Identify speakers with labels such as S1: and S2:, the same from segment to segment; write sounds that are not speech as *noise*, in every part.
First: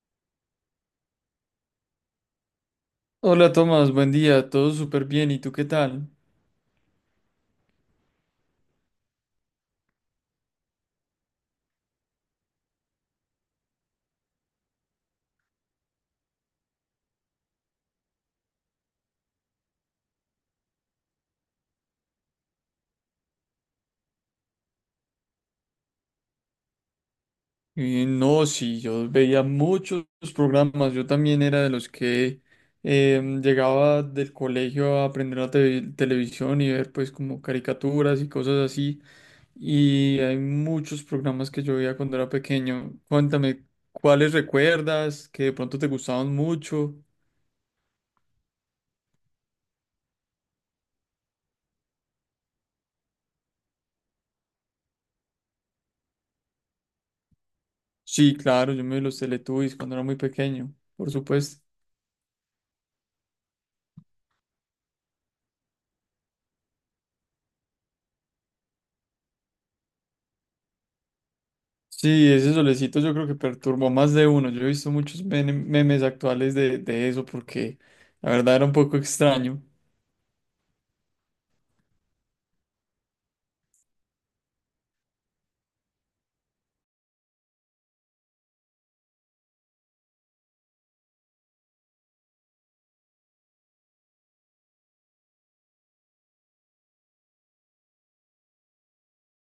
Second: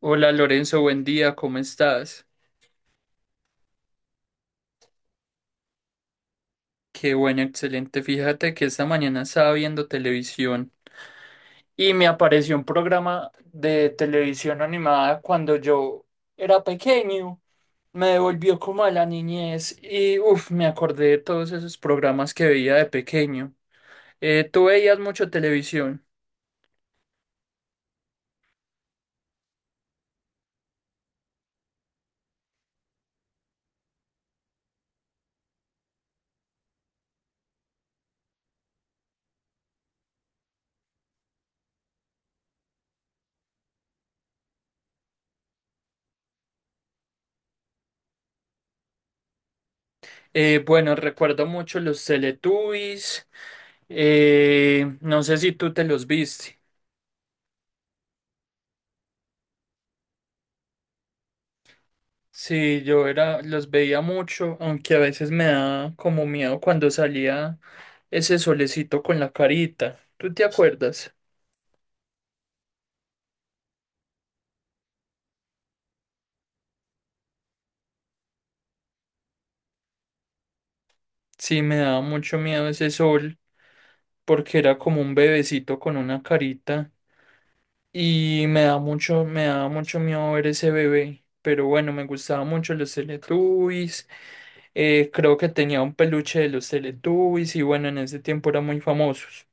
S1: Hola Lorenzo, buen día, ¿cómo estás?
S2: Hola Tomás, buen día, todo súper bien, ¿y tú qué tal?
S1: Qué bueno, excelente. Fíjate que esta mañana estaba viendo televisión y me apareció un programa de televisión animada cuando yo era pequeño. Me devolvió como a la niñez y uff, me acordé de todos esos programas que veía de pequeño. ¿Tú veías mucho televisión?
S2: No, sí, yo veía muchos programas. Yo también era de los que llegaba del colegio a aprender la televisión y ver pues como caricaturas y cosas así, y hay muchos programas que yo veía cuando era pequeño. Cuéntame, ¿cuáles recuerdas que de pronto te gustaban mucho?
S1: Bueno, recuerdo mucho los Teletubbies. No sé si tú te los viste.
S2: Sí, claro, yo me vi los Teletubbies cuando era muy pequeño, por supuesto.
S1: Sí, yo era, los veía mucho, aunque a veces me da como miedo cuando salía ese solecito con la carita. ¿Tú te acuerdas?
S2: Sí, ese solecito yo creo que perturbó a más de uno. Yo he visto muchos memes actuales de eso porque la verdad era un poco extraño.
S1: Sí, me daba mucho miedo ese sol porque era como un bebecito con una carita y me da mucho, me daba mucho miedo ver ese bebé. Pero bueno, me gustaba mucho los Teletubbies. Creo que tenía un peluche de los Teletubbies y bueno, en ese tiempo eran muy famosos.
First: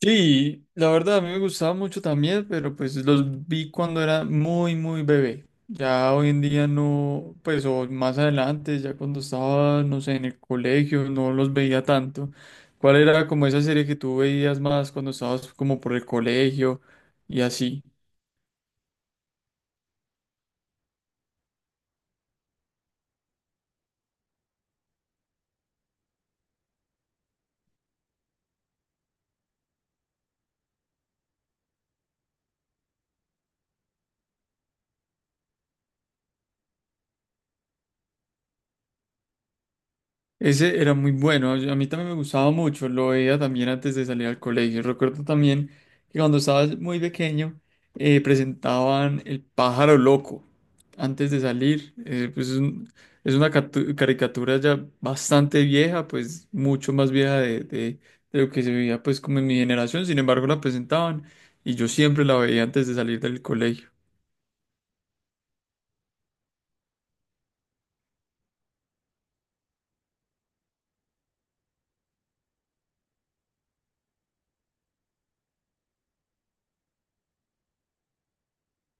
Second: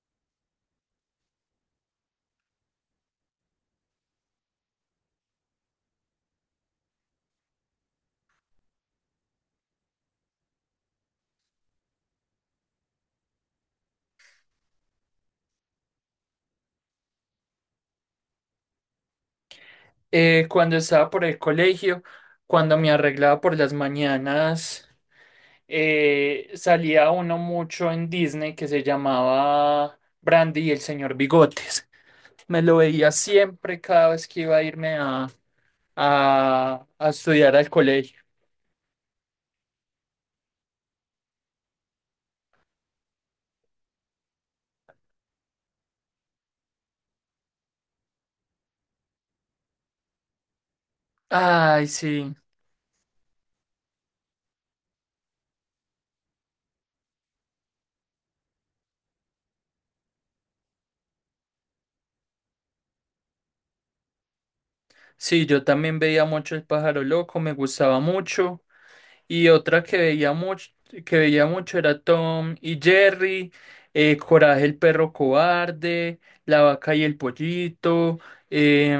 S2: Sí, la verdad a mí me gustaba mucho también, pero pues los vi cuando era muy, muy bebé. Ya hoy en día no, pues o más adelante, ya cuando estaba, no sé, en el colegio, no los veía tanto. ¿Cuál era como esa serie que tú veías más cuando estabas como por el colegio y así?
S1: Cuando estaba por el colegio, cuando me arreglaba por las mañanas, salía uno mucho en Disney que se llamaba Brandy y el señor Bigotes. Me lo veía siempre cada vez que iba a irme a estudiar al colegio.
S2: Ese era muy bueno, a mí también me gustaba mucho, lo veía también antes de salir al colegio. Recuerdo también que cuando estaba muy pequeño presentaban El pájaro loco antes de
S1: Ay,
S2: salir.
S1: sí.
S2: Es una caricatura ya bastante vieja, pues mucho más vieja de lo que se veía pues como en mi generación. Sin embargo, la presentaban y yo siempre la veía antes de salir del colegio.
S1: Sí, yo también veía mucho El pájaro loco, me gustaba mucho. Y otra que veía mucho, era Tom y Jerry, Coraje el perro cobarde, La vaca y el pollito, eh,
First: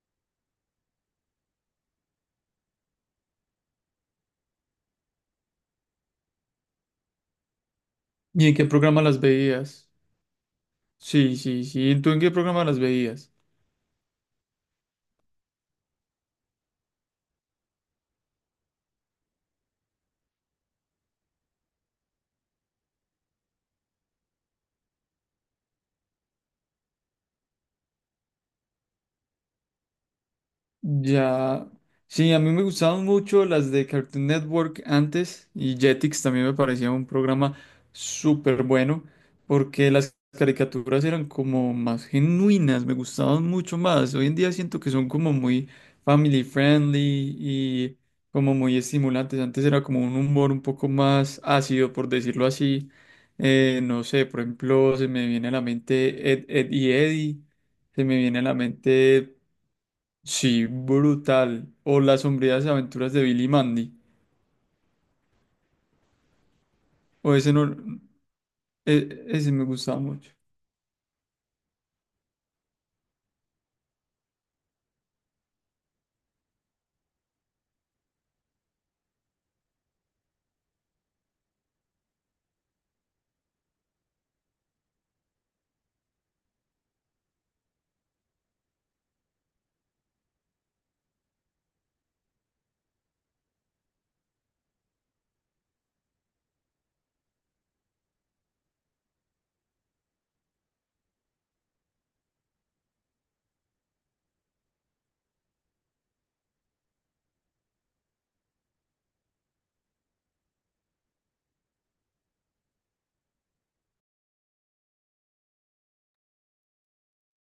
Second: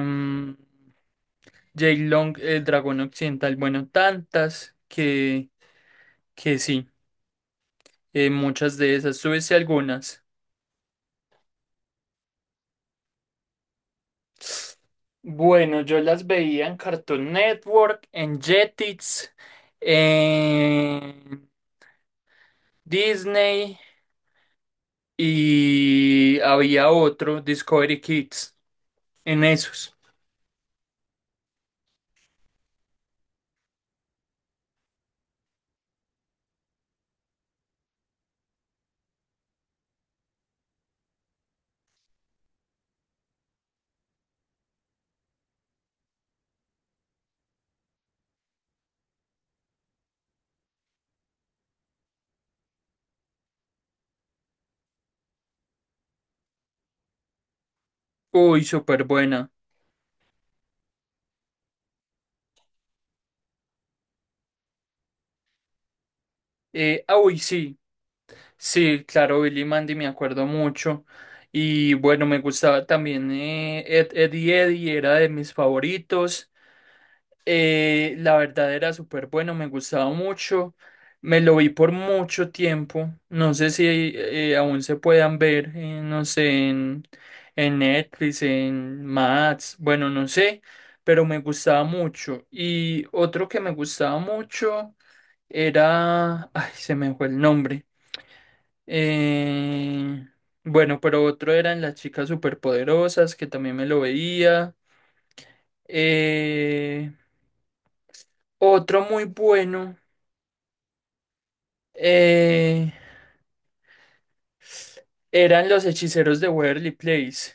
S1: Jake Long, el dragón occidental, bueno, tantas que sí,
S2: ¿Y en qué
S1: muchas de
S2: programa
S1: esas,
S2: las
S1: súbese
S2: veías?
S1: algunas.
S2: Sí, sí, sí. ¿Tú en qué programa las veías?
S1: Bueno, yo las veía en Cartoon Network, en Jetix, Disney y había otro, Discovery Kids, en esos.
S2: Ya. Sí, a mí me gustaban mucho las de Cartoon Network antes, y Jetix también me parecía un programa súper bueno porque las caricaturas eran como más genuinas, me gustaban mucho más. Hoy en día siento que son como muy family friendly y como muy estimulantes. Antes era como un humor un poco más ácido, por decirlo así. No sé, por ejemplo, se me viene a la mente Ed, Ed y Eddie, se me viene a la
S1: Uy, súper
S2: mente.
S1: buena.
S2: Sí, brutal. O Las sombrías aventuras de Billy y Mandy. O
S1: Uy,
S2: ese no,
S1: sí, sí, claro,
S2: ese
S1: Billy y
S2: me
S1: Mandy
S2: gustaba
S1: me
S2: mucho.
S1: acuerdo mucho. Y bueno, me gustaba también Ed, Edd y Eddie, era de mis favoritos. La verdad era súper bueno, me gustaba mucho. Me lo vi por mucho tiempo. No sé si aún se puedan ver, no sé, en Netflix, en Max, bueno, no sé, pero me gustaba mucho. Y otro que me gustaba mucho era... Ay, se me fue el nombre. Eh, bueno, pero otro eran las chicas superpoderosas, que también me lo veía. Eh, Otro muy bueno eh, eran los hechiceros de Waverly Place.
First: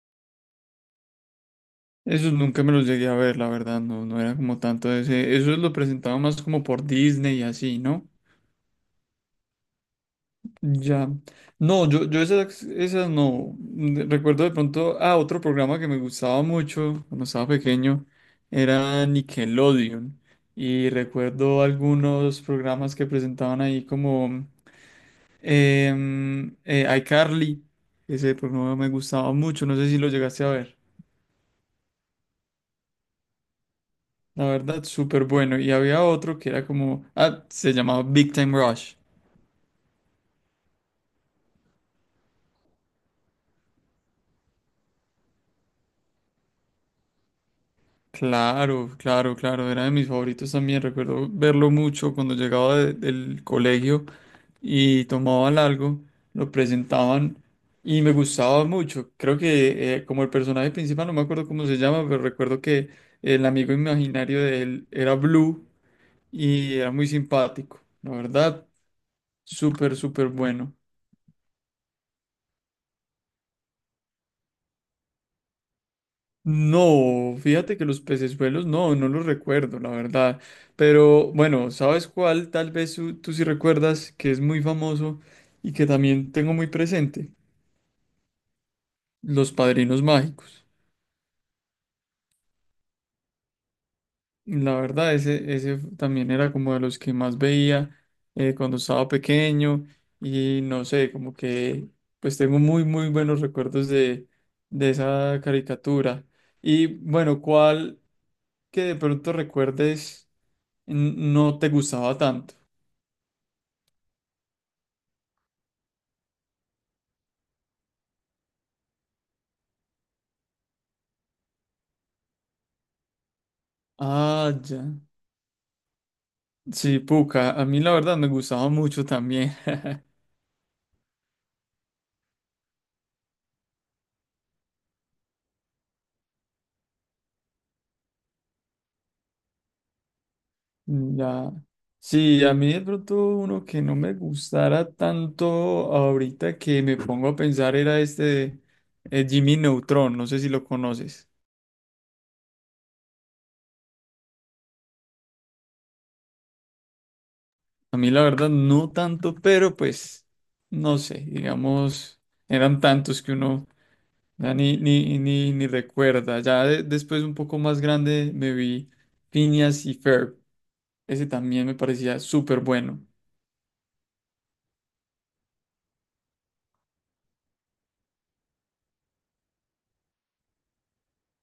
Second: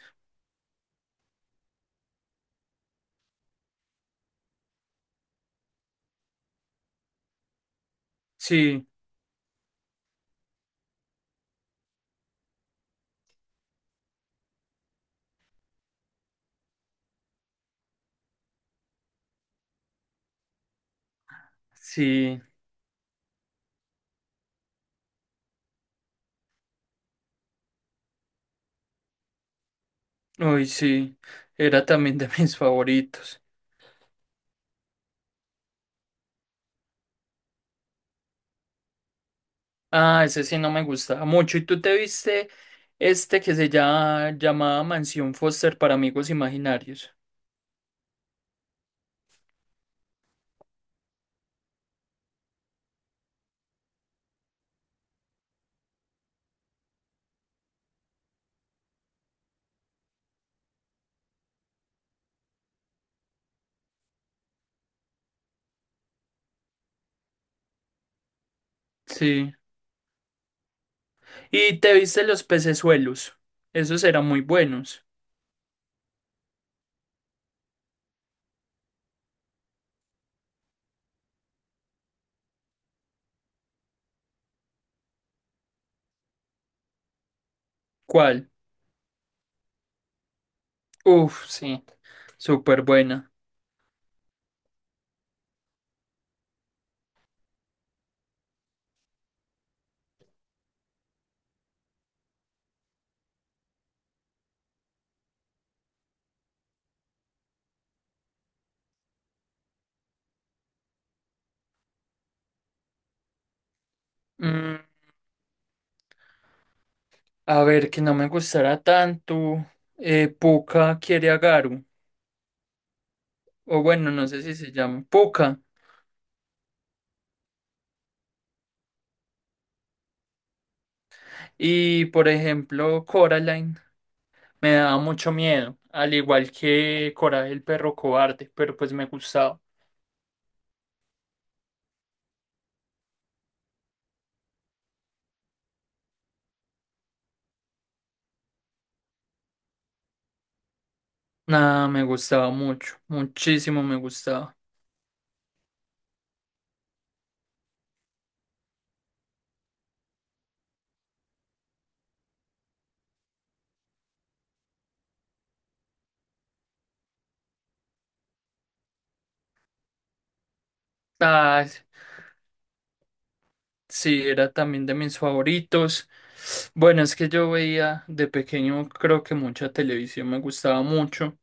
S2: Esos nunca me los llegué a ver, la verdad, no, no era como tanto de ese. Eso lo presentaba más como por Disney y así, ¿no?
S1: Sí,
S2: Ya. No, yo esas, esas no. Recuerdo de pronto, ah, otro programa que me gustaba mucho cuando estaba pequeño era Nickelodeon. Y recuerdo
S1: sí,
S2: algunos programas que presentaban ahí como iCarly, ese programa me gustaba mucho, no sé si lo llegaste a
S1: uy,
S2: ver.
S1: sí, era también de *laughs* mis favoritos.
S2: La verdad, súper bueno. Y había otro que era como, ah, se llamaba Big Time Rush.
S1: Ah, ese sí no me gustaba mucho. ¿Y tú te viste este que se llama, llamaba Mansión Foster para amigos imaginarios?
S2: Claro, claro, claro, era de mis favoritos también. Recuerdo verlo mucho cuando llegaba del colegio y tomaban algo, lo presentaban y me gustaba mucho. Creo que como el personaje principal, no me acuerdo cómo se llama, pero recuerdo que el amigo imaginario de él era Blue y era muy simpático, la verdad,
S1: Sí.
S2: súper, súper bueno.
S1: Y te viste los pecesuelos. Esos eran muy buenos.
S2: No, fíjate que los pecesuelos no, no los recuerdo, la verdad. Pero bueno, ¿sabes cuál? Tal vez tú sí recuerdas que es muy famoso y que también tengo muy presente,
S1: ¿Cuál?
S2: los padrinos mágicos.
S1: Uf, sí, súper buena.
S2: La verdad, ese también era como de los que más veía cuando estaba pequeño y no sé, como que pues tengo muy, muy buenos recuerdos de esa caricatura. Y bueno, ¿cuál que de pronto recuerdes no te gustaba tanto?
S1: Mm, a ver, que no me gustará tanto. Puka quiere a Garu. O bueno, no sé
S2: Ah,
S1: si se
S2: ya.
S1: llama Puka.
S2: Sí, Puka, a mí la verdad me gustaba mucho también.
S1: Y por ejemplo, Coraline me daba mucho miedo. Al igual que Coraje el perro cobarde. Pero pues me gustaba.
S2: Ya. Sí, a mí de pronto uno que no me gustara tanto ahorita que me pongo a pensar era este Jimmy Neutron, no sé si lo conoces.
S1: Nada, me gustaba mucho. Muchísimo me gustaba.
S2: A mí la verdad no tanto, pero pues no sé, digamos, eran tantos que uno ya ni, ni, ni, ni recuerda. Ya después un poco más grande me vi Phineas y Ferb, ese
S1: Ah,
S2: también me parecía súper bueno.
S1: sí, era también de mis favoritos. Bueno, es que yo veía de pequeño, creo que mucha televisión me gustaba mucho.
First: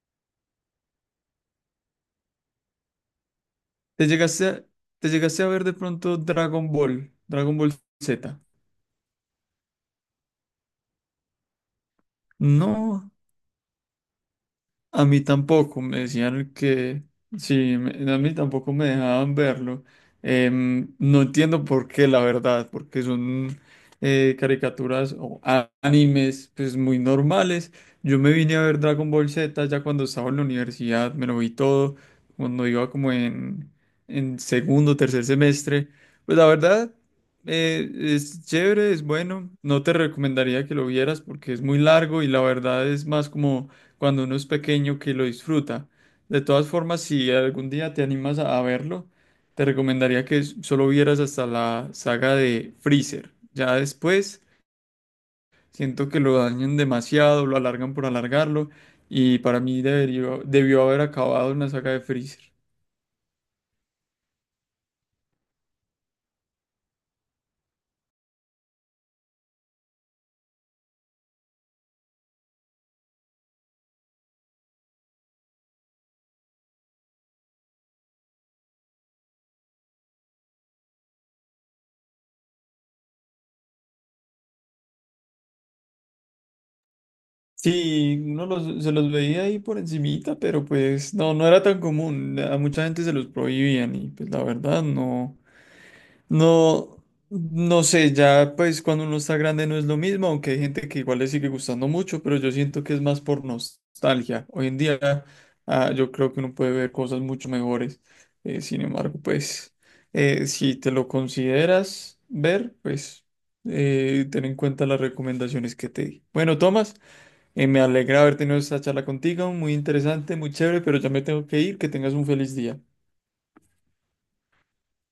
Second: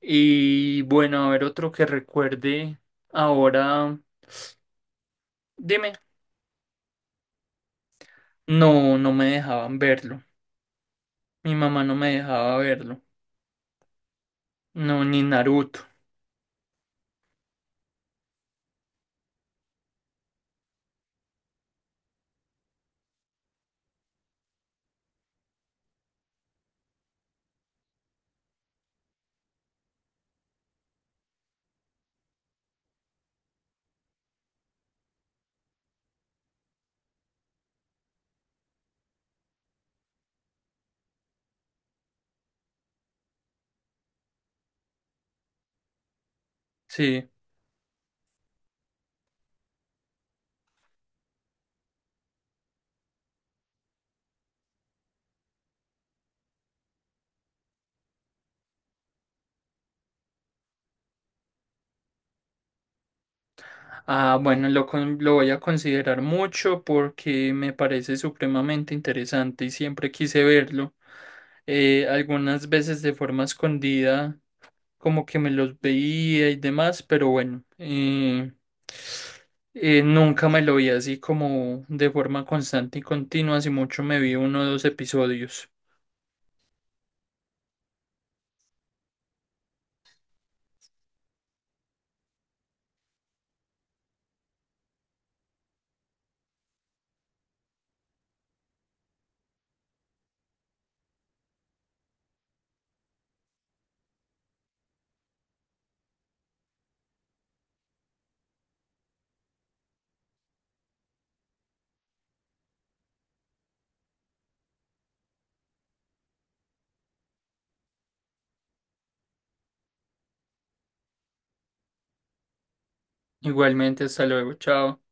S1: Y bueno, a ver otro que recuerde ahora,
S2: ¿Te llegaste a, te llegaste a ver de
S1: dime,
S2: pronto Dragon Ball, Dragon Ball Z?
S1: no, no me dejaban verlo. Mi mamá no me dejaba verlo.
S2: No,
S1: No,
S2: a mí
S1: ni
S2: tampoco.
S1: Naruto.
S2: Me decían que sí, a mí tampoco me dejaban verlo. No entiendo por qué, la verdad, porque son caricaturas o animes pues muy normales. Yo me vine a ver Dragon Ball Z ya cuando estaba en la universidad, me lo vi todo, cuando iba como en segundo, tercer semestre. Pues la verdad, es chévere, es bueno. No te recomendaría que lo vieras porque es muy largo y la verdad es más como cuando uno es pequeño que lo disfruta. De todas formas,
S1: Sí.
S2: si algún día te animas a verlo, te recomendaría que solo vieras hasta la saga de Freezer. Ya después siento que lo dañan demasiado, lo alargan por alargarlo y para mí debió haber acabado en la saga de Freezer.
S1: Ah, bueno, lo, lo voy a considerar mucho porque me parece supremamente interesante y siempre quise verlo. Algunas veces de forma escondida como que me los veía y demás, pero bueno, nunca me lo vi así como de forma constante y continua, así mucho me vi uno o dos episodios.
S2: Sí, uno se los veía ahí por encimita, pero pues no, no era tan común. A mucha gente se los prohibían y pues la verdad no. No, no sé, ya pues cuando uno está grande no es lo mismo, aunque hay gente que igual le sigue gustando mucho, pero yo siento que es más por nostalgia. Hoy en día yo creo que uno puede ver cosas mucho mejores. Sin embargo, pues si te lo consideras ver, pues ten en cuenta las recomendaciones que te di. Bueno, Tomás, me alegra haber tenido esta charla contigo, muy interesante, muy chévere, pero ya me tengo que ir, que tengas un feliz día.
S1: Igualmente, hasta luego, chao.